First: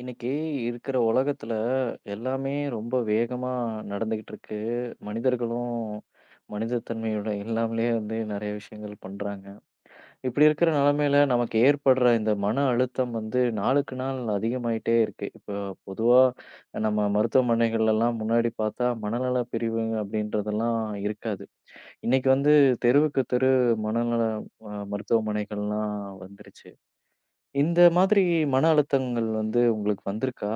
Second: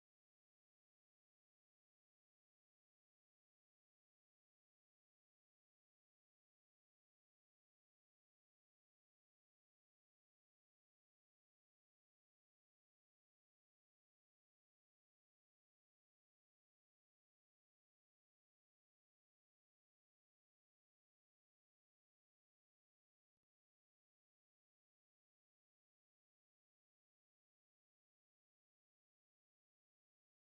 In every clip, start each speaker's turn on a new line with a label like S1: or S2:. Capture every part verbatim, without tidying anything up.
S1: இன்னைக்கு இருக்கிற உலகத்துல எல்லாமே ரொம்ப வேகமா நடந்துகிட்டு இருக்கு. மனிதர்களும் மனிதத்தன்மையோட இல்லாமலே வந்து நெறைய விஷயங்கள் பண்றாங்க. இப்படி இருக்கிற நிலைமையில நமக்கு ஏற்படுற இந்த மன அழுத்தம் வந்து நாளுக்கு நாள் அதிகமாயிட்டே இருக்கு. இப்போ பொதுவா நம்ம மருத்துவமனைகள்லாம் முன்னாடி பார்த்தா மனநல பிரிவு அப்படின்றதெல்லாம் இருக்காது. இன்னைக்கு வந்து தெருவுக்கு தெரு மனநல அ மருத்துவமனைகள்லாம் வந்துருச்சு. இந்த மாதிரி மன அழுத்தங்கள் வந்து உங்களுக்கு வந்திருக்கா?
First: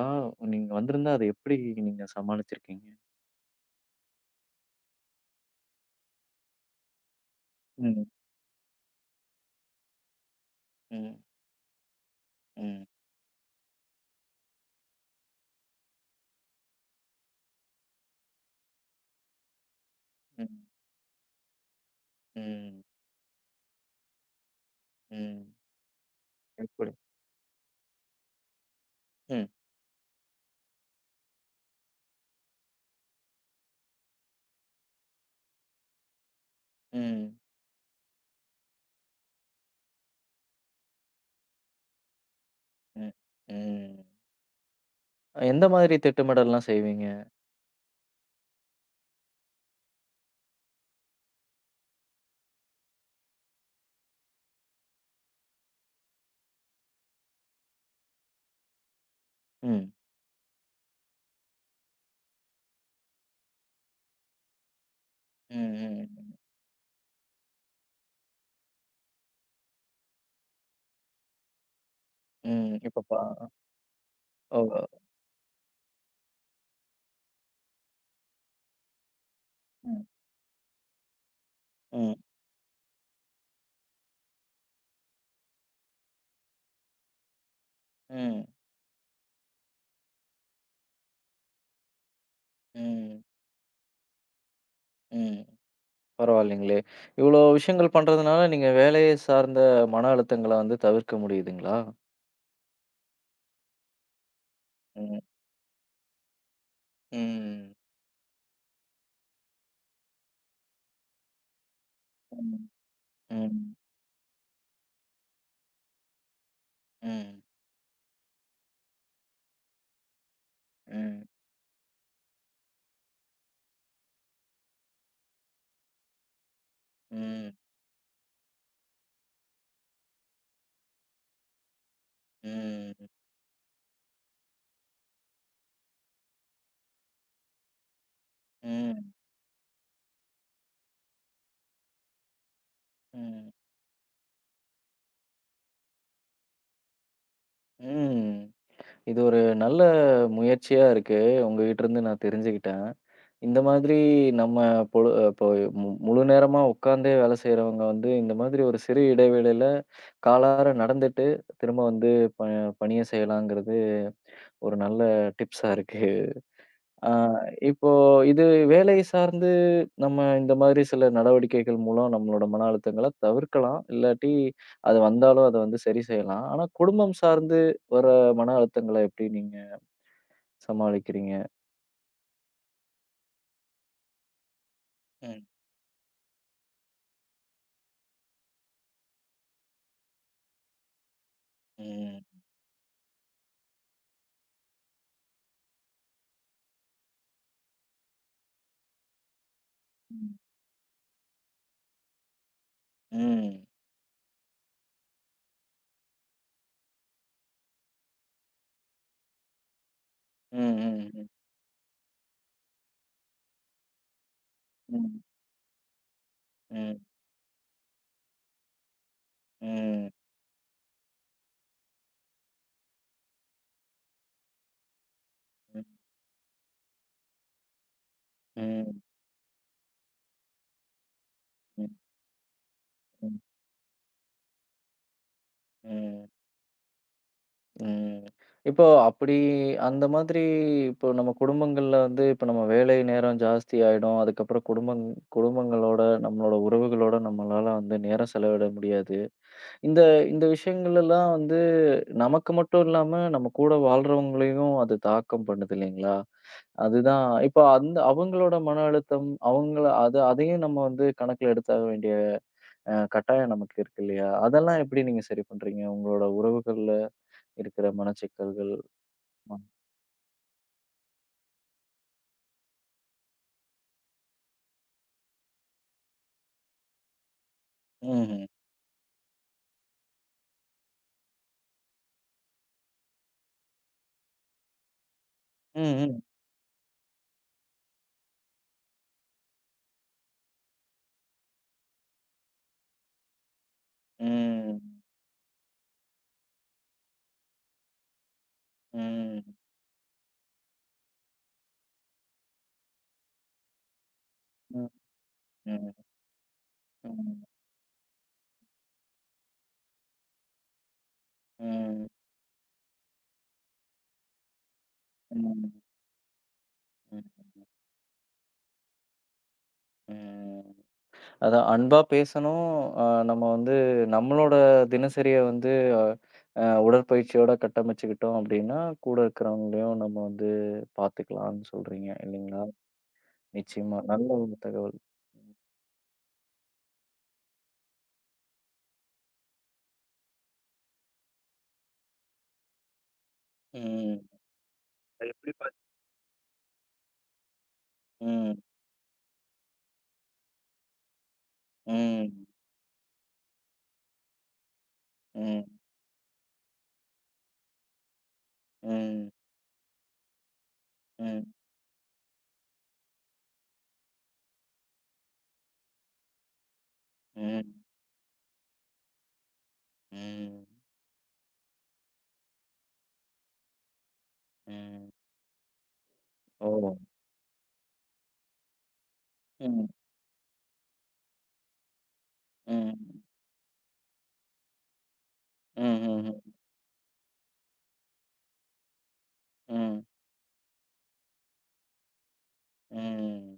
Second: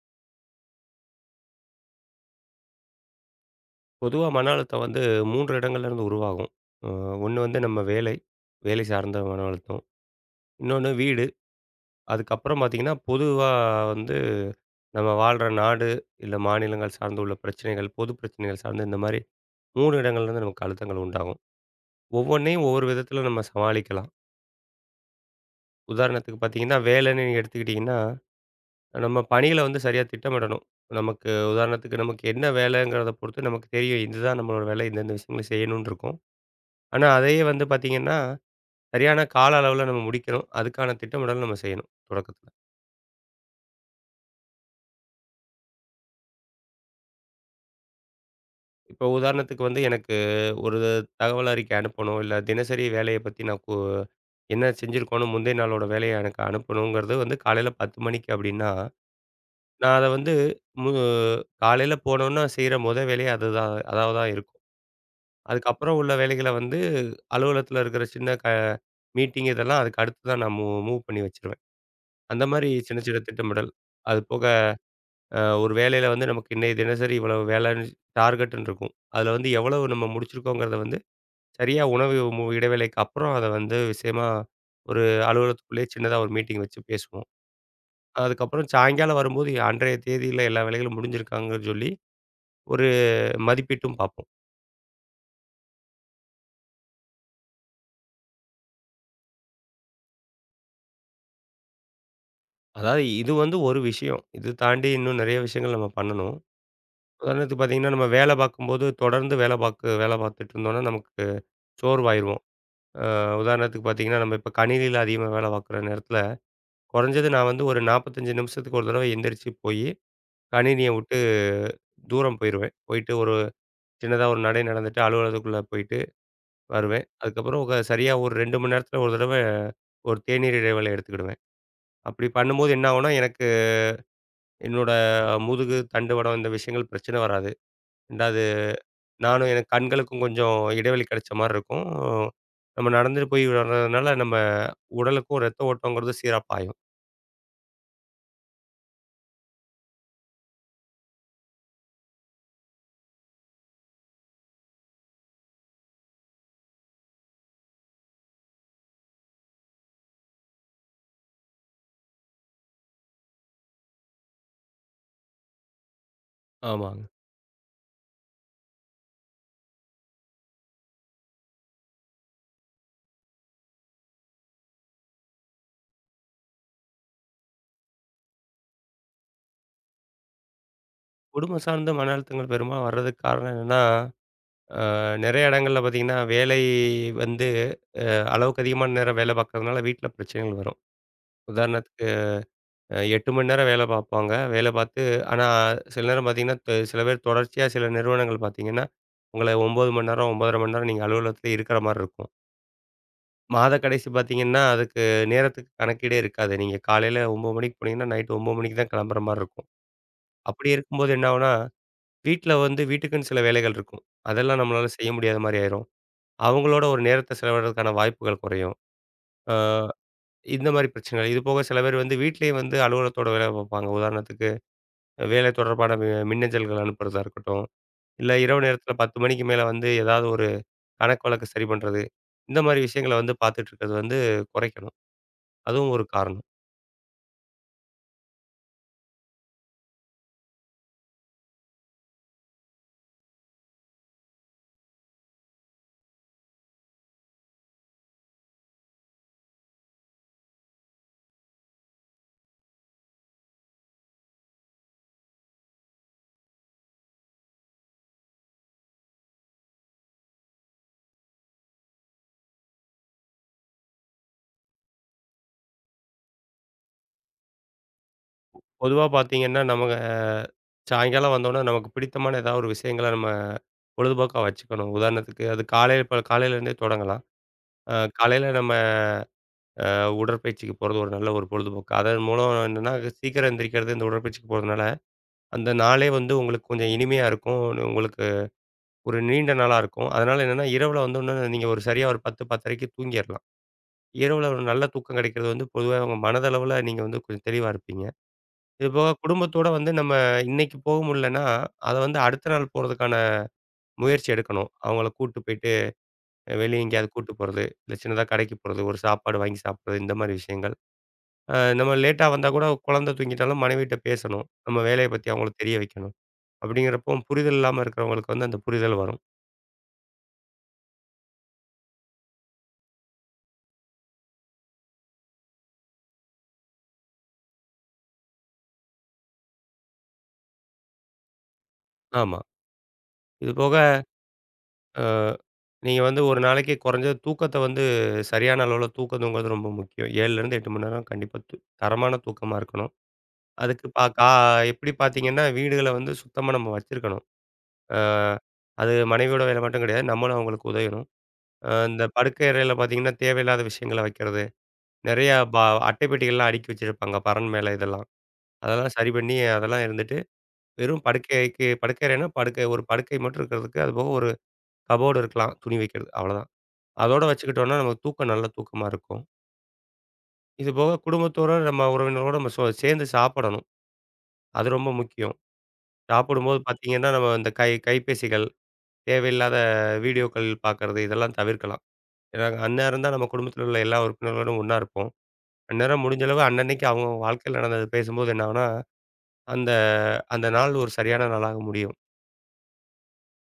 S1: நீங்க வந்திருந்தா அத எப்படி நீங்க சமாளிச்சிருக்கீங்க?
S2: பொதுவா மன அழுத்தம் வந்து மூன்று இடங்கள்ல இருந்து உருவாகும். அ ஒண்ணு வந்து நம்ம
S1: ம்.
S2: வேலை, வேலை சார்ந்த மன அழுத்தம். இன்னொன்னு
S1: ம்.
S2: வீடு. அதுக்கப்புறம்
S1: ம்.
S2: பார்த்தீங்கன்னா, பொதுவா வந்து நம்ம வாழ்ற நாடு, இல்ல மாநிலங்கள் சார்ந்து உள்ள பிரச்சனைகள், பொது பிரச்சனைகள் சார்ந்து இந்த மாரி மூன்று இடங்கள்ல இருந்து
S1: ம்.
S2: நமக்கு அழுத்தங்கள் உண்டாகும். ஒவ்வொன்னையும்
S1: ம்.
S2: ஒவ்வொரு விதத்தில நம்ம சமாளிக்கலாம்.
S1: ம்.
S2: உதாரணத்துக்கு பார்த்தீங்கன்னா,
S1: எப்படி?
S2: வேலைன்னு நீங்க எடுத்துக்கிட்டீங்கன்னா, நம்ம
S1: ம்.
S2: பணிகள வந்து சரியா திட்டமிடணும். நமக்கு உதாரணத்துக்கு நமக்கு என்ன வேலைங்கிறத பொறுத்து நமக்கு தெரியும். இதுதான் நம்மளோட வேலை. இந்த இந்த விஷயங்கள செய்யணும்னு இருக்கும். ஆனா,
S1: ம்.
S2: அதையே வந்து பார்த்தீங்கன்னா சரியான கால அளவுல நம்ம முடிக்கணும். அதுக்கான திட்டமிடல் நம்ம செய்யணும் தொடக்கத்துல.
S1: ம். ம். எந்த மாதிரி திட்டமிடல்லாம் செய்வீங்க?
S2: இப்போ உதாரணத்துக்கு வந்து எனக்கு ஒரு தகவல் அறிக்கை அனுப்பணும், இல்ல தினசரி வேலைய பத்தி நான் கு என்ன செஞ்சிருக்கோன்னு முந்தைய நாளோட வேலைய எனக்கு அனுப்பணுங்கிறது வந்து காலையில பத்து மணிக்கு அப்டின்னா,
S1: ம்.
S2: நான் அத வந்து மு காலையில போனோன்னா செய்ற மொத வேலையே அதுதான் அதா தான் இருக்கும்.
S1: ம்.
S2: அதுக்கப்புறம் உள்ள
S1: ம்.
S2: வேலைகள வந்து அலுவலகத்துல இருக்கிற சின்ன க மீட்டிங் இதெல்லாம் அதுக்கு அடுத்து தான் நான் மூ மூவ் பண்ணி வச்சுருவேன். அந்த மாரி
S1: ம். இப்ப
S2: சின்ன
S1: பா
S2: சின்ன திட்டமிடல். அது போக
S1: ஓ!
S2: அ ஒரு வேலையில வந்து நமக்கு இன்னைய தினசரி இவ்வளவு வேலைன்னு டார்கெட்ன்னு இருக்கும். அதில வந்து எவ்வளவு நம்ம
S1: ம்.
S2: முடிச்சிருக்கோங்கிறத வந்து சரியா
S1: ம்.
S2: உணவு மு இடைவேளைக்கு அப்புறம் அத வந்து விஷயமா ஒரு அலுவலகத்துக்குள்ளேயே சின்னதா ஒரு மீட்டிங் வச்சு பேசுவோம்.
S1: ம்.
S2: அதுக்கப்புறம் சாயங்காலம் வரும்போது அன்றைய தேதியில எல்லா வேலைகளும் முடிஞ்சிருக்காங்கன்னு சொல்லி ஒரு
S1: ம்.
S2: மதிப்பீட்டும் பார்ப்போம்.
S1: ம். பரவாயில்லைங்களே! இவ்ளோ விஷயங்கள் பண்றதுனால நீங்க வேலைய சார்ந்த மன அழுத்தங்கள வந்து தவிர்க்க முடியுதுங்களா?
S2: அதாவது இது வந்து ஒரு விஷயம். இது தாண்டி இன்னும்
S1: ம்.
S2: நிறைய விஷயங்கள் நம்ம பண்ணணும். உதாரணத்துக்கு
S1: ம்.
S2: பார்த்தீங்கன்னா, நம்ம வேலை பார்க்கும்போது தொடர்ந்து வேலை பாக்கு வேலை பார்த்துட்டு இருந்தோம்னா, நமக்கு சோர்வாயிருவோம்.
S1: ம்.
S2: அ
S1: ம்.
S2: உதாரணத்துக்கு பார்த்தீங்கன்னா, நம்ம இப்ப கணினியில அதிகமா வேலை பார்க்குற நேரத்தில குறைஞ்சது
S1: ம்.
S2: நான் வந்து ஒரு நாற்பத்தி ஐந்து நிமிஷத்துக்கு ஒரு தடவை எந்திரிச்சு போயி, கணினிய விட்டு
S1: ம்,
S2: தூரம் போயிருவேன். போயிட்டு ஒரு சின்னதா ஒரு நடை நடந்துட்டு அலுவலகத்துக்குள்ள போயிட்டு வருவேன்.
S1: ம்,
S2: அதுக்கப்புறம் க சரியா ஒரு ரெண்டு மணி நேரத்துல ஒரு தடவ ஒரு தேநீர் இடைவேளை எடுத்துக்கிடுவேன். அப்படி பண்ணும்போது என்ன
S1: ம்,
S2: ஆகும்னா, எனக்கு என்னோட முதுகு, தண்டுவடம் இந்த விஷயங்கள் பிரச்சனை வராது. இரண்டாவது
S1: ம்,
S2: நானும் எனக்கு கண்களுக்கும் கொஞ்சம் இடைவெளி கிடைச்ச மாரி இருக்கும். நம்ம நடந்துட்டு போய்
S1: ம்,
S2: வர்றதுனால நம்ம உடலுக்கும் ரத்த ஓட்டங்கிறது சீரா பாயும்.
S1: ம். இது ஒரு நல்ல முயற்சியா இருக்கு. உங்ககிட்ட இருந்து நான் தெரிஞ்சுக்கிட்டேன். இந்த மாதிரி நம்ம பொழு இப்போ மு முழு நேரமா உட்கார்ந்தே வேலை செய்றவங்க வந்து, இந்த மாதிரி ஒரு சிறு இடைவேளையில காலாற நடந்துட்டு, திரும்ப வந்து ப பணிய செய்யலாங்கிறது ஒரு நல்ல டிப்ஸா இருக்கு.
S2: ஆமாங்க.
S1: ஆ, இப்போ இது வேலை சார்ந்து நம்ம இந்த மாதிரி சில நடவடிக்கைகள் மூலம் நம்மளோட மன அழுத்தங்கள தவிர்க்கலாம். இல்லாட்டி அது வந்தாலும் அத வந்து சரி செய்யலாம். ஆனா குடும்பம் சார்ந்து வர மன அழுத்தங்கள எப்படி நீங்க சமாளிக்கிறீங்க?
S2: குடும்பம் சார்ந்த மன அழுத்தங்கள் பெரும்பாலும் வர்றதுக்கு காரணம் என்னன்னா அ
S1: ம்,
S2: நெறைய இடங்கள்ல பார்த்தீங்கன்னா, வேலை வந்து அ அளவுக்கு அதிகமான நேரம் வேலை பார்க்கறதுனால வீட்ல பிரச்சனைகள் வரும். உதாரணத்துக்கு
S1: ம்,
S2: அ எட்டு மணி நேரம் வேலை பார்ப்பாங்க. வேலை பார்த்து ஆனா சில நேரம் பார்த்தீங்கன்னா, த சில பேர் தொடர்ச்சியா சில நிறுவனங்கள் பார்த்தீங்கன்னா, உங்கள ஒன்பது மணி நேரம்,
S1: ம்.
S2: ஒன்பதரை மணி நேரம் நீங்க அலுவலகத்திலே இருக்கிற மாரி இருக்கும்.
S1: ம்,
S2: மாத கடைசி பார்த்தீங்கன்னா, அதுக்கு நேரத்துக்கு கணக்கீடே இருக்காது. நீங்க காலையில ஒன்பது மணிக்கு போனீங்கன்னா, நைட் ஒன்பது மணிக்கு தான் கிளம்புற மாரி இருக்கும். அப்படி
S1: ம்,
S2: இருக்கும்போது
S1: ம்,
S2: என்ன ஆகும்னா, வீட்ல வந்து வீட்டுக்குன்னு சில வேலைகள் இருக்கும். அதெல்லாம் நம்மளால செய்ய
S1: ம்,
S2: முடியாத மாரி ஆயிரும்.
S1: ம்,
S2: அவங்களோட
S1: ம்,
S2: ஒரு நேரத்த செலவிடுறதுக்கான வாய்ப்புகள் குறையும். அ
S1: ம்,
S2: இந்த மாரி பிரச்சனைகள். இது போக சில பேர் வந்து வீட்லயும் வந்து அலுவலகத்தோட வேலை பார்ப்பாங்க. உதாரணத்துக்கு வேலை
S1: ம்,
S2: தொடர்பான மி மின்னஞ்சல்கள் அனுப்புறதா இருக்கட்டும், இல்ல இரவு நேரத்தில
S1: ம்,
S2: பத்து மணிக்கு மேல வந்து ஏதாவது ஒரு கணக்கு வழக்கு சரி
S1: ம்,
S2: பண்றது. இந்த மாரி விஷயங்கள வந்து
S1: ம்,
S2: பார்த்துட்டு இருக்கிறது வந்து குறைக்கணும். அதுவும் ஒரு
S1: ம்.
S2: காரணம்.
S1: ம். இப்போ அப்படி அந்த மாதிரி இப்போ நம்ம குடும்பங்கள்ல வந்து இப்போ நம்ம வேலை நேரம் ஜாஸ்தி ஆயிடும். அதுக்கப்புறம் குடும்பங் குடும்பங்களோட, நம்மளோட உறவுகளோட நம்மளால வந்து நேரம் செலவிட முடியாது. இந்த இந்த விஷயங்கள் எல்லாம் வந்து நமக்கு மட்டும் இல்லாம நம்ம கூட வாழ்றவங்களையும் அது தாக்கம் பண்ணுது இல்லைங்களா? அதுதான் இப்போ அந்த அவங்களோட மன அழுத்தம், அவங்கள அது அதையும் நம்ம வந்து கணக்குல எடுத்தாக வேண்டிய அ கட்டாயம் நமக்கு இருக்கு இல்லையா? அதெல்லாம் எப்படி நீங்க சரி பண்றீங்க? உங்களோட உறவுகள்ல இருக்கிற மனச்சிக்கல்கள்.
S2: பொதுவா பார்த்தீங்கன்னா, நமக்கு அஹ், சாயங்காலம் வந்தோனே நமக்கு பிடித்தமான ஏதாவது ஒரு விஷயங்கள நம்ம பொழுதுபோக்கா வச்சுக்கணும். உதாரணத்துக்கு அது காலையில இப்ப காலையிலேருந்தே தொடங்கலாம். அ
S1: హుహు.
S2: காலையில நம்ம உடற்பயிற்சிக்கு போறது ஒரு நல்ல ஒரு பொழுதுபோக்கு. அதன் மூலம் என்னன்னா, சீக்கிரம் எந்திரிக்கிறது, இந்த உடற்பயிற்சிக்கு போறதுனால, அந்த
S1: హ్మ్.
S2: நாளே
S1: హ్మ్.
S2: வந்து உங்களுக்கு கொஞ்சம் இனிமையா இருக்கும். உங்களுக்கு ஒரு நீண்ட நாளா இருக்கும். அதனால என்னன்னா, இரவுல வந்து இன்னும் நீங்க ஒரு சரியா ஒரு பத்து, 10:30க்கு தூங்கிரலாம். இரவுல ஒரு நல்ல
S1: హ్మ్.
S2: தூக்கம் கிடைக்கிறது வந்து பொதுவா உங்க மனதளவுல நீங்க வந்து கொஞ்சம் தெளிவா இருப்பீங்க. இதுபோக
S1: హ్మ్.
S2: குடும்பத்தோட வந்து நம்ம இன்னைக்கு போக முடியலன்னா, அத வந்து அடுத்த நாள் போறதுக்கான முயற்சி எடுக்கணும்.
S1: హ్మ్.
S2: அவங்கள கூட்டு போயிட்டு
S1: హ్మ్.
S2: வெளிய எங்கேயாவது
S1: హ్మ్.
S2: கூட்டு போறது, இல்ல சின்னதா கடைக்கு போறது, ஒரு சாப்பாடு வாங்கி சாப்பிடுறது இந்த மாரி விஷயங்கள். அ நம்ம
S1: ம்.
S2: லேட்டா வந்தா கூட குழந்தை தூங்கிட்டாலும் மனைவிட்ட பேசணும். நம்ம வேலைய பத்தி அவங்களுக்கு
S1: ம்.
S2: தெரிய வைக்கணும். அப்படிங்கிறப்போ
S1: ம்.
S2: புரிதல் இல்லாம இருக்கிறவங்களுக்கு வந்து அந்த புரிதல் வரும்.
S1: ம். அதான் அன்பா பேசணும். அ நம்ம வந்து நம்மளோட தினசரிய வந்து அ உடற்பயிற்சியோட கட்டமைச்சுக்கிட்டோம் அப்டின்னா, கூட இருக்கிறவங்களையும் நம்ம வந்து பார்த்துக்கலாம்னு சொல்றீங்க
S2: ஆமா.
S1: இல்லைங்களா?
S2: இது போக
S1: நிச்சயமா. நல்ல ஒரு தகவல்.
S2: அ நீங்க வந்து ஒரு நாளைக்கு குறைஞ்சது தூக்கத்த வந்து சரியான அளவுல தூக்கம் தூங்குறது ரொம்ப முக்கியம். ஏழிலிருந்து எட்டு மணி நேரம் கண்டிப்பா தூ தரமான தூக்கமா இருக்கணும். அதுக்கு பா
S1: ம்.
S2: கா எப்படி
S1: அது
S2: பார்த்தீங்கன்னா,
S1: எப்படி பாத்
S2: வீடுகள வந்து சுத்தமா நம்ம வச்சிருக்கணும். அ
S1: ம்.
S2: அது மனைவியோட வேலை மட்டும் கிடையாது. நம்மளும் அவங்களுக்கு உதவணும். அ இந்த
S1: ம்.
S2: படுக்கை அறையில பார்த்தீங்கன்னா, தேவையில்லாத விஷயங்கள வைக்கிறது. நெறையா
S1: ம்.
S2: பா அட்டை பெட்டிகள்லாம் அடுக்கி வச்சிருப்பாங்க. பறன் மேல இதெல்லாம். அதெல்லாம் சரி
S1: ம்.
S2: பண்ணி, அதெல்லாம் இருந்துட்டு, வெறும்
S1: ம்.
S2: படுக்கைக்கு படுக்கை அறைன்னா படுக்கை ஒரு படுக்கை மட்டும் இருக்கிறதுக்கு, அதுபோக ஒரு கபோர்டு இருக்கலாம். துணி வைக்கிறது அவ்வளோதான். அதோட
S1: ம்.
S2: வச்சுக்கிட்டோம்னா, நமக்கு தூக்கம் நல்ல தூக்கமா இருக்கும்.
S1: ம்.
S2: இது போக குடும்பத்தோட நம்ம உறவினரோட நம்ம சோ சேர்ந்து சாப்பிடணும். அது ரொம்ப
S1: ம்.
S2: முக்கியம். சாப்பிடும்போது
S1: ஓ!
S2: பார்த்தீங்கன்னா, நம்ம இந்த கை கைபேசிகள், தேவையில்லாத
S1: ம்.
S2: வீடியோக்கள் பார்க்கறது இதெல்லாம் தவிர்க்கலாம். ஏன்னா, அந்நேரம் தான்
S1: ம்.
S2: நம்ம குடும்பத்தில உள்ள எல்லா உறுப்பினர்களோடும் ஒண்ணா இருப்போம். அந்நேரம் முடிஞ்ச
S1: ம்ஹ்ஹ்ம்.
S2: அளவு
S1: ம்.
S2: அன்னன்னைக்கு அவங்க வாழ்க்கையில நடந்தது பேசும்போது என்ன ஆகும்னா, அந்த
S1: ம்.
S2: அந்த நாள் ஒரு சரியான நாளாக முடியும்.
S1: ம், ம்.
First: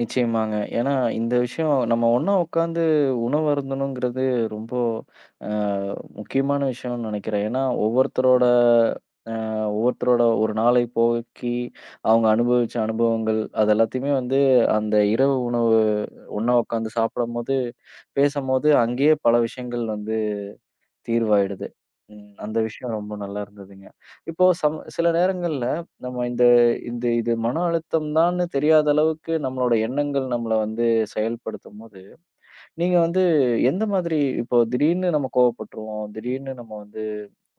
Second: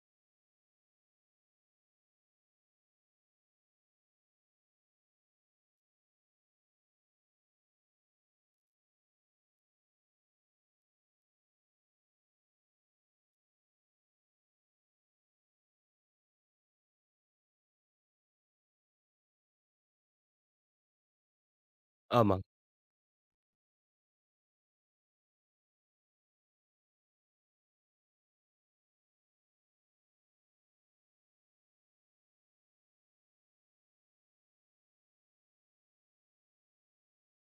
S1: நிச்சயமாங்க. ஏன்னா இந்த விஷயம் நம்ம ஒண்ணா உட்காந்து உணவு அருந்தணுங்கிறது ரொம்ப அ முக்கியமான விஷயம்னு நினைக்கிறேன். ஏன்னா ஒவ்வொருத்தரோட அ ஒவ்வொருத்தரோட ஒரு நாளை போக்கி, அவங்க அனுபவிச்ச அனுபவங்கள் அது எல்லாத்தையுமே வந்து அந்த இரவு உணவு ஒண்ணா உட்காந்து சாப்பிடும்போது, பேசும்போது அங்கேயே பல விஷயங்கள் வந்து தீர்வாயிடுது. ம்.
S2: ஆமா.
S1: அந்த விஷயம் ரொம்ப நல்லா இருந்ததுங்க. இப்போ சம் சில நேரங்கள்ல நம்ம இந்த இந்த இது மன அழுத்தம் தான்னு தெரியாத அளவுக்கு நம்மளோட எண்ணங்கள் நம்மள வந்து செயல்படுத்தும்போது, நீங்க வந்து எந்த மாதிரி இப்போ திடீர்னு நம்ம கோவப்பட்டுருவோம். திடீர்னு நம்ம வந்து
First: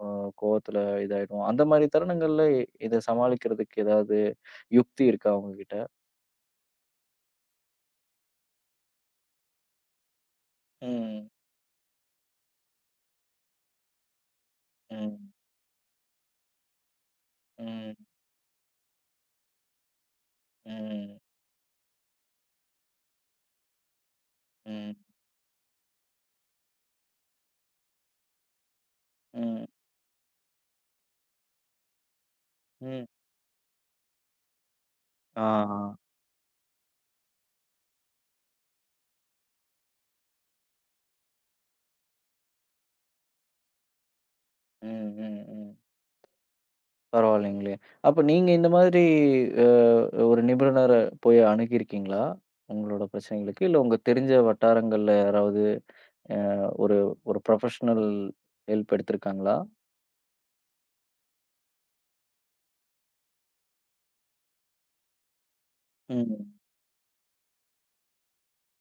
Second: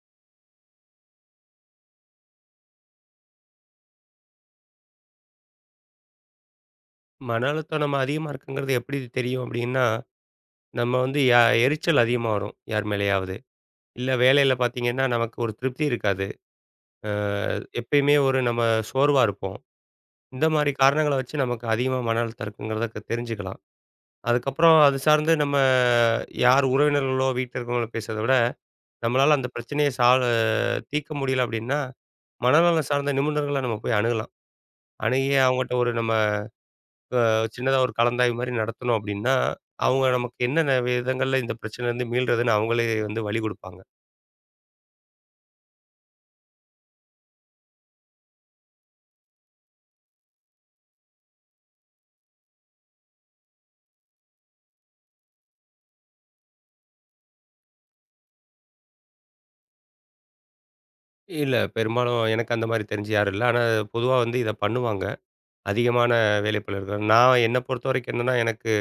S1: அ கோவத்துல இதாயிடுவோம். அந்த மாரி தருணங்கள்ல இத சமாளிக்கிறதுக்கு ஏதாவது யுக்தி இருக்கா உங்ககிட்ட?
S2: மன அழுத்தம் நம்ம அதிகமா இருக்குங்கிறது எப்படி தெரியும் அப்படின்னா, நம்ம வந்து
S1: ம்.
S2: ய எரிச்சல் அதிகமா வரும் யார் மேலயாவது. இல்ல வேலையில பார்த்தீங்கன்னா,
S1: ம்.
S2: நமக்கு ஒரு திருப்தி இருக்காது. அ
S1: ம்.
S2: எப்பயுமே ஒரு நம்ம சோர்வா இருப்போம். இந்த மாரி காரணங்கள
S1: ம்.
S2: வச்சு நமக்கு அதிகமா மன அழுத்தம் இருக்குங்கிறத க தெரிஞ்சுக்கலாம். அதுக்கப்புறம்
S1: ம்.
S2: அது சார்ந்து நம்ம யார் உறவினர்களோ, வீட்ல இருக்கவங்களோ பேசுறத விட, நம்மளால அந்த
S1: ம்.
S2: பிரச்சனைய சால்வ் தீர்க்க முடியல அப்படின்னா, மனநலம்
S1: ம்.
S2: சார்ந்த நிபுணர்கள நம்ம போய் அணுகலாம். அணுகி
S1: ஆ.
S2: அவங்கட்ட ஒரு நம்ம சின்னதா ஒரு கலந்தாய்வு மாரி நடத்துனோம் அப்படின்னா, அவங்க நமக்கு என்னென்ன விதங்கள்ல இந்த பிரச்சனைலேருந்து மீள்றதுன்னு அவங்களே வந்து வழி குடுப்பாங்க.
S1: ம். ம். ம். பரவாயில்லைங்களே! அப்ப நீங்க இந்த மாதிரி அ ஒரு நிபுணர போய் அணுகியிருக்கீங்களா? உங்களோட பிரச்சனைகளுக்கு. இல்ல உங்க தெரிஞ்ச வட்டாரங்கள்ல யாராவது ஒரு ஒரு ப்ரொஃபஷனல் ஹெல்ப் எடுத்திருக்காங்களா?
S2: இல்ல பெரும்பாலும் எனக்கு அந்த மாரி தெரிஞ்சு யாரும் இல்ல. ஆனா பொதுவா வந்து இத பண்ணுவாங்க. அதிகமான
S1: ம்,
S2: வேலைப்பளு இருக்கிற நான் என்ன பொறுத்தவரைக்கும் என்னன்னா, எனக்கு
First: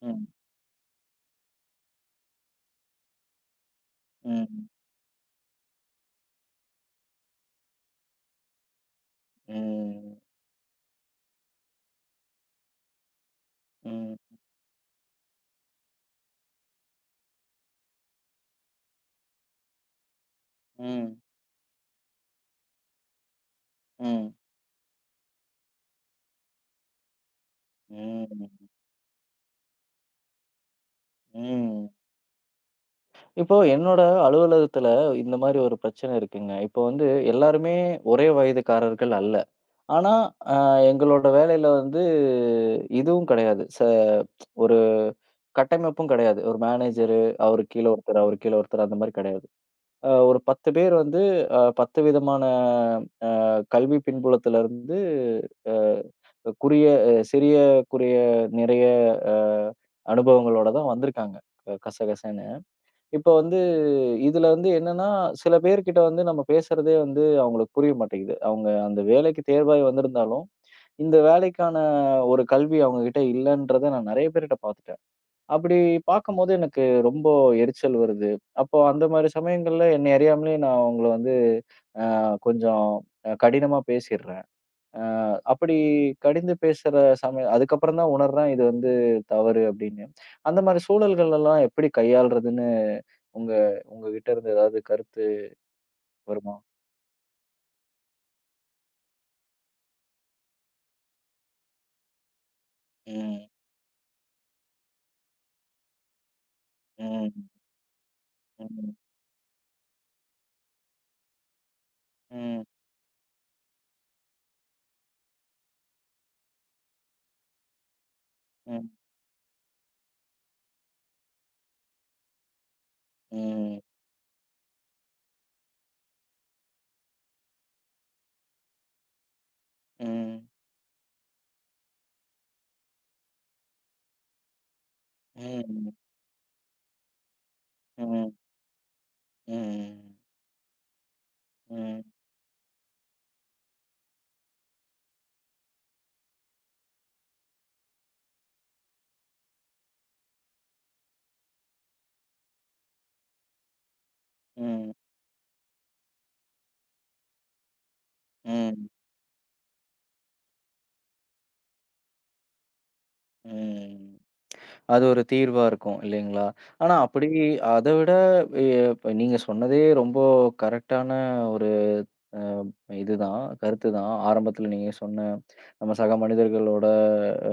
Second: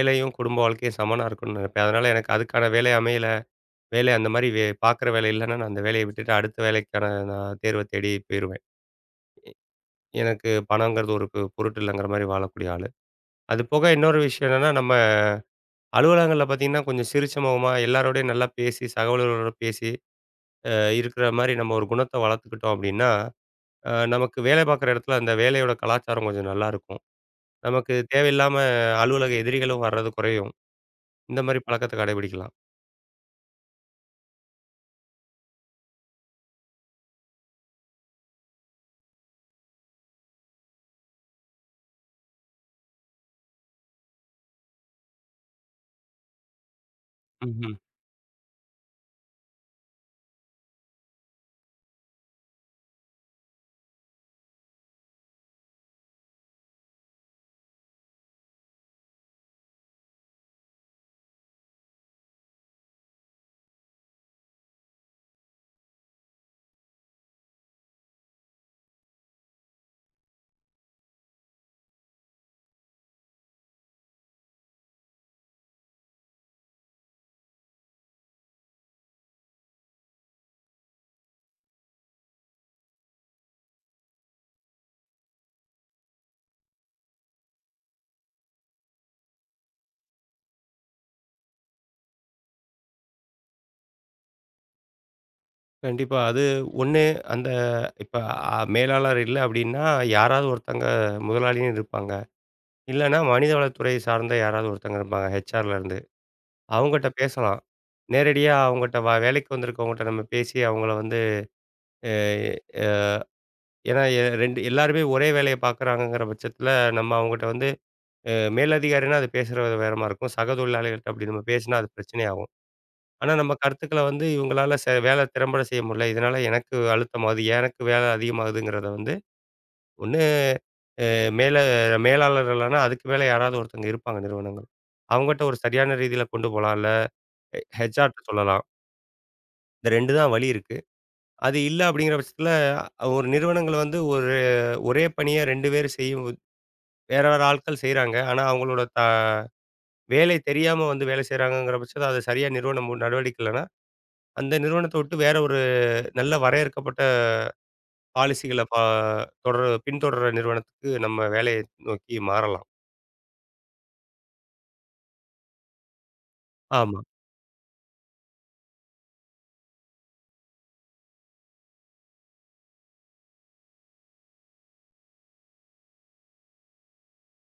S1: ம்,
S2: குடும்ப வாழ்க்கையும் சமனா இருக்கணும்னு நினைப்பேன். அதனால எனக்கு அதுக்கான வேலை அமையல, வேலை அந்த
S1: ம்,
S2: மாரி வே
S1: ம்,
S2: பார்க்குற வேலை இல்லன்னா, நான் அந்த வேலைய விட்டுட்டு அடுத்த வேலைக்கான நான் தேர்வ தேடி போயிருவேன். எ
S1: ம்,
S2: எனக்கு பணங்கிறது ஒரு பொ பொருட்டு இல்லங்கிற மாரி வாழக்கூடிய ஆளு. அது போக இன்னொரு விஷயம் என்னன்னா, நம்ம அலுவலகங்கள்ல பார்த்தீங்கன்னா, கொஞ்சம் சிரிச்ச முகமா எல்லாரோடையும் நல்லா பேசி, சக ஊழியர்களோட பேசி, அ
S1: ம்,
S2: இருக்கிற மாரி நம்ம ஒரு குணத்த வளர்த்துக்கிட்டோம் அப்டின்னா, அ
S1: ம்,
S2: நமக்கு வேலை பார்க்குற இடத்துல அந்த வேலையோட கலாச்சாரம் கொஞ்சம் நல்லாருக்கும். நமக்கு தேவையில்லாம
S1: ம்,
S2: அலுவலக எதிரிகளும் வர்றது குறையும். இந்த மாரி
S1: ம்.
S2: பழக்கத்த கடைபிடிக்கலாம்.
S1: இப்போ என்னோட அலுவலகத்துல இந்த மாரி ஒரு பிரச்சனை இருக்குங்க. இப்போ வந்து எல்லாருமே ஒரே வயதுக்காரர்கள் அல்ல. ஆனா, அ எங்களோட வேலையில வந்து இதுவும் கிடையாது. ச ஒரு கட்டமைப்பும் கிடையாது. ஒரு மேனேஜரு, அவருக்கு
S2: ம்ஹ்ம்.
S1: கீழ ஒருத்தர், அவருக்கு கீழ ஒருத்தர் அந்த மாரி கிடையாது. அ ஒரு பத்து பேர் வந்து அ பத்து விதமான அ கல்வி பின்புலத்துல இருந்து அ குறிய அ சிறிய, குறிய நிறைய அ அனுபவங்களோட தான் வந்திருக்காங்க. அ கசகசன்னு. இப்ப வந்து இதுல வந்து என்னன்னா, சில பேர்கிட்ட வந்து நம்ம பேசுறதே வந்து அவங்களுக்கு புரிய மாட்டேங்குது. அவங்க அந்த வேலைக்கு தேர்வாகி வந்திருந்தாலும் இந்த வேலைக்கான ஒரு கல்வி அவங்ககிட்ட இல்லன்றத நான் நெறைய பேர்ட்ட பார்த்துட்டேன். அப்படி பார்க்கும்போது எனக்கு ரொம்ப எரிச்சல் வருது. அப்போ அந்த மாரி சமயங்கள்ல என்னை அறியாமலேயே நான் அவங்கள வந்து அ கொஞ்சம் அ கடினமா பேசிடுறேன். அப்படி கடிந்து பேசுற சமயம் அதுக்கப்புறம் தான் உணர்றேன் இது வந்து தவறு அப்படின்னு. அந்த மாரி சூழல்கள் எல்லாம் எப்படி கையாள்றதுன்னு உங்க உங்ககிட்ட இருந்து ஏதாவது கருத்து
S2: கண்டிப்பா. அது
S1: வருமா?
S2: ஒன்று அந்த இப்ப அ மேலாளர் இல்ல அப்டின்னா, யாராவது ஒருத்தங்க முதலாளின்னு இருப்பாங்க. இல்லன்னா
S1: ம்,
S2: மனிதவளத்துறை சார்ந்த யாராவது ஒருத்தங்க இருப்பாங்க. ஹெச்ஆர்ல இருந்து. அவங்கட்ட
S1: ம்,
S2: பேசலாம். நேரடியா
S1: ம்,
S2: அவங்கட்ட வ வேலைக்கு வந்திருக்கவங்கட்ட நம்ம பேசி அவங்கள வந்து அ
S1: ம், ம்,
S2: அ ஏன்னா எ ரெண்டு எல்லாருமே ஒரே வேலைய பார்க்குறாங்கங்கிற பட்சத்தில நம்ம அவங்கட்ட வந்து அ
S1: ம்,
S2: மேலதிகாரினா அது பேசுறது வேறமா இருக்கும். சக தொழிலாளிகள்ட்ட அப்படி நம்ம பேசினா அது பிரச்சனையாகும். ஆனா நம்ம
S1: ம்,
S2: கருத்துக்கள வந்து இவங்களால செ வேலை திறம்பட செய்ய முடியல. இதனால எனக்கு அழுத்தமாகுது, எனக்கு வேலை அதிகமாகுதுங்கிறத வந்து ஒண்ணு
S1: ம்,
S2: அ மேல மேலாளர்கள்னா அதுக்கு மேல யாராவது ஒருத்தவங்க இருப்பாங்க நிறுவனங்கள். அவங்கட்ட ஒரு சரியான ரீதியில கொண்டு போலாம். இல்ல ஹெச்ஆர்ட்ட
S1: ம்,
S2: சொல்லலாம். இந்த ரெண்டு
S1: ம்,
S2: தான் வழி இருக்கு. அது இல்ல
S1: ம்.
S2: அப்படிங்கிற பட்சத்தில, ஒரு நிறுவனங்கள் வந்து ஒரு ஒரே பணிய ரெண்டு பேர் செய்யும் வேற வேற ஆட்கள் செய்றாங்க. ஆனா அவங்களோட த வேலை தெரியாம வந்து வேலை செய்றாங்கங்கிற பட்சத்தில, அத சரியா நிறுவனம் மு- நடவடிக்கை இல்லன்னா, அந்த
S1: ம்,
S2: நிறுவனத்த விட்டு வேற ஒரு நல்ல வரையறுக்கப்பட்ட பாலிசிகள பா
S1: ம்,
S2: தொடர் பின்தொடர்ற நிறுவனத்துக்கு நம்ம வேலைய நோக்கி மாறலாம்.
S1: ம். அது ஒரு தீர்வா இருக்கும் இல்லைங்களா? ஆனா
S2: ஆமா.
S1: அப்படி அத விட எ இப்ப நீங்க சொன்னதே ரொம்ப கரெக்ட்டான ஒரு அ இதுதான், கருத்து தான். ஆரம்பத்தில நீங்க சொன்ன நம்ம சக மனிதர்களோட அ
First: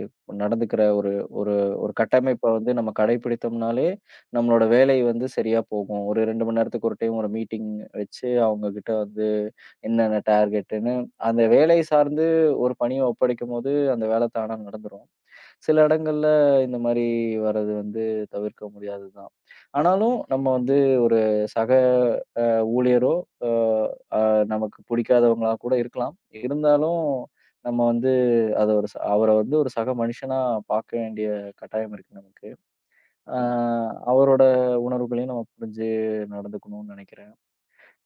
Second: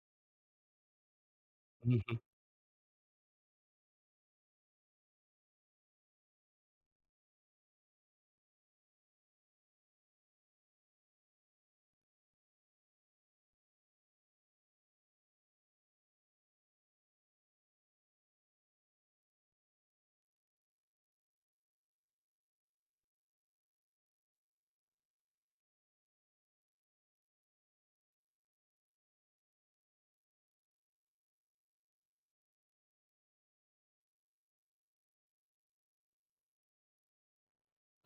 S1: இப் நடந்துக்கிற ஒரு ஒரு ஒரு
S2: ம்ஹ்ம்.
S1: கட்டமைப்ப வந்து நம்ம கடைபிடித்தோம்னாலே, நம்மளோட வேலை வந்து சரியா போகும். ஒரு இரண்டு மணி நேரத்துக்கு ஒரு டைம் ஒரு மீட்டிங் வச்சு, அவங்ககிட்ட வந்து என்னென்ன டார்கெட்டுன்னு அந்த வேலை சார்ந்து ஒரு பணிய ஒப்படைக்கும்போது, அந்த வேலை தானா நடந்துரும். சில இடங்கள்ல இந்த மாரி வர்றது வந்து தவிர்க்க முடியாதது தான். ஆனாலும் நம்ம வந்து ஒரு சக ஊழியரோ, அ அ நமக்கு பிடிக்காதவங்களா கூட இருக்கலாம். இருந்தாலும் நம்ம வந்து அத ஒரு அவர வந்து ஒரு சக மனுஷனா பார்க்க வேண்டிய கட்டாயம் இருக்கு நமக்கு. அ ம். அவரோட உணர்வுகளையும் நம்ம புரிஞ்சு நடந்துக்கணும்னு நினைக்கிறேன்.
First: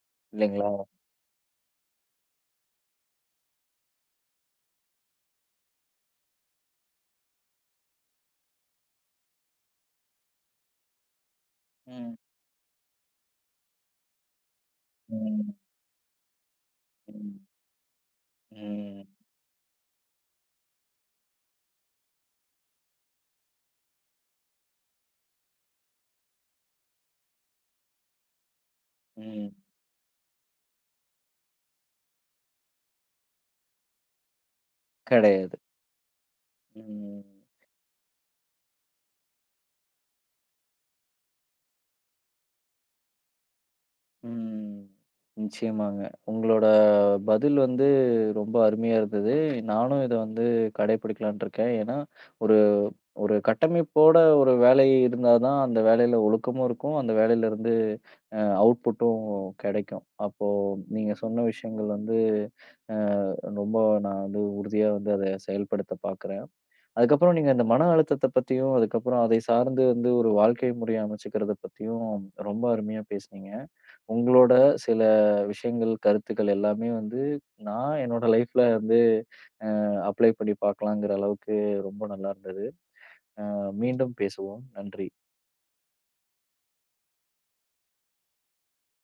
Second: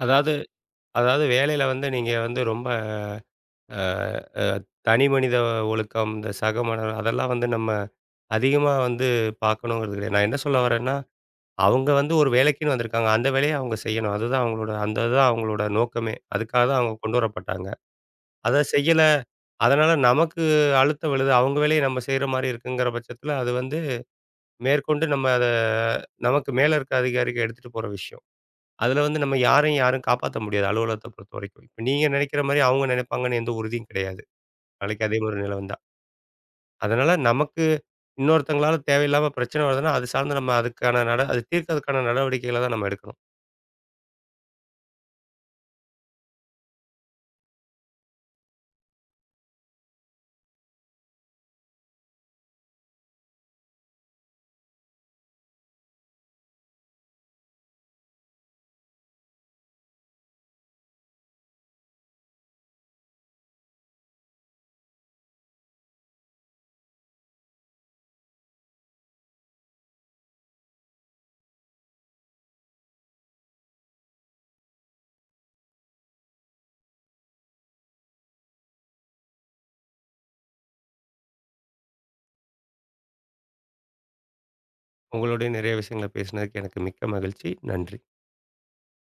S2: அதாவது
S1: இல்லைங்களா?
S2: அதாவது வேலையில வந்து நீங்க வந்து ரொம்ப அ அ தனி மனித ஒழுக்கம், இந்த சக மனிதர் அதெல்லாம் வந்து நம்ம அதிகமா வந்து பார்க்கணுங்கிறது கிடையாது. நான் என்ன சொல்ல வரேன்னா அவங்க வந்து
S1: ம்.
S2: ஒரு வேலைக்குன்னு வந்திருக்காங்க. அந்த வேலைய அவங்க செய்யணும். அதுதான் அவங்களோட அந்த இதுதான்
S1: ம்,
S2: அவங்களோட நோக்கமே. அதுக்காக தான் அவங்க கொண்டு
S1: ம்,
S2: வரப்பட்டாங்க. அத செய்யல.
S1: ம்,
S2: அதனால நமக்கு அழுத்தம் விழுது. அவங்க வேலைய நம்ம செய்ற மாரி இருக்குங்கிற பட்சத்தில, அது வந்து மேற்கொண்டு நம்ம அத நமக்கு மேல இருக்க அதிகாரிக்கு எடுத்துட்டு போற விஷயம். அதில வந்து நம்ம
S1: ம்.
S2: யாரையும் யாரும் காப்பாத்த முடியாது, அலுவலகத்த பொறுத்தவரைக்கும். இப்ப நீங்க நெனைக்கிற மாரி அவங்க நெனைப்பாங்கன்னு எந்த உறுதியும் கிடையாது. நாளைக்கு அதே மாரி
S1: கிடையாது.
S2: நிலை வந்தா. அதனால
S1: ம்.
S2: நமக்கு இன்னொருத்தங்களால தேவையில்லாம பிரச்சனை வருதுன்னா, அது சார்ந்து நம்ம அதுக்கான நட அது தீர்க்கறதுக்கான நடவடிக்கைகள தான் நம்ம எடுக்கணும்.
S1: ம். நிச்சயமாங்க. உங்களோட பதில் வந்து ரொம்ப அருமையா இருந்தது. நானும் இத வந்து கடைபிடிக்கலாம்ன்னு இருக்கேன். ஏன்னா, ஒரு ஒரு கட்டமைப்போட ஒரு வேலை இருந்தா தான் அந்த வேலையில ஒழுக்கமும் இருக்கும். அந்த வேலையிலருந்து அ அவுட்புட்டும் கெடைக்கும். அப்போ நீங்க சொன்ன விஷயங்கள் வந்து அ ரொம்ப நான் வந்து உறுதியா வந்து அத செயல்படுத்த பாக்குறேன். அதுக்கப்புறம் நீங்க இந்த மன அழுத்தத்த பத்தியும், அதுக்கப்புறம் அதை சார்ந்து வந்து ஒரு வாழ்க்கை முறைய அமைச்சுக்கிறத பத்தியும் ரொம்ப அருமையா பேசுனீங்க. உங்களோட சில விஷயங்கள், கருத்துக்கள் எல்லாமே வந்து நான் என்னோட லைஃப்ல வந்து அப்ளை பண்ணி பார்க்கலாங்கிற அளவுக்கு ரொம்ப நல்லா இருந்தது. அ மீண்டும் பேசுவோம். நன்றி.
S2: உங்களோடயும் நிறைய விஷயங்கள பேசினதுக்கு எனக்கு மிக்க மகிழ்ச்சி. நன்றி.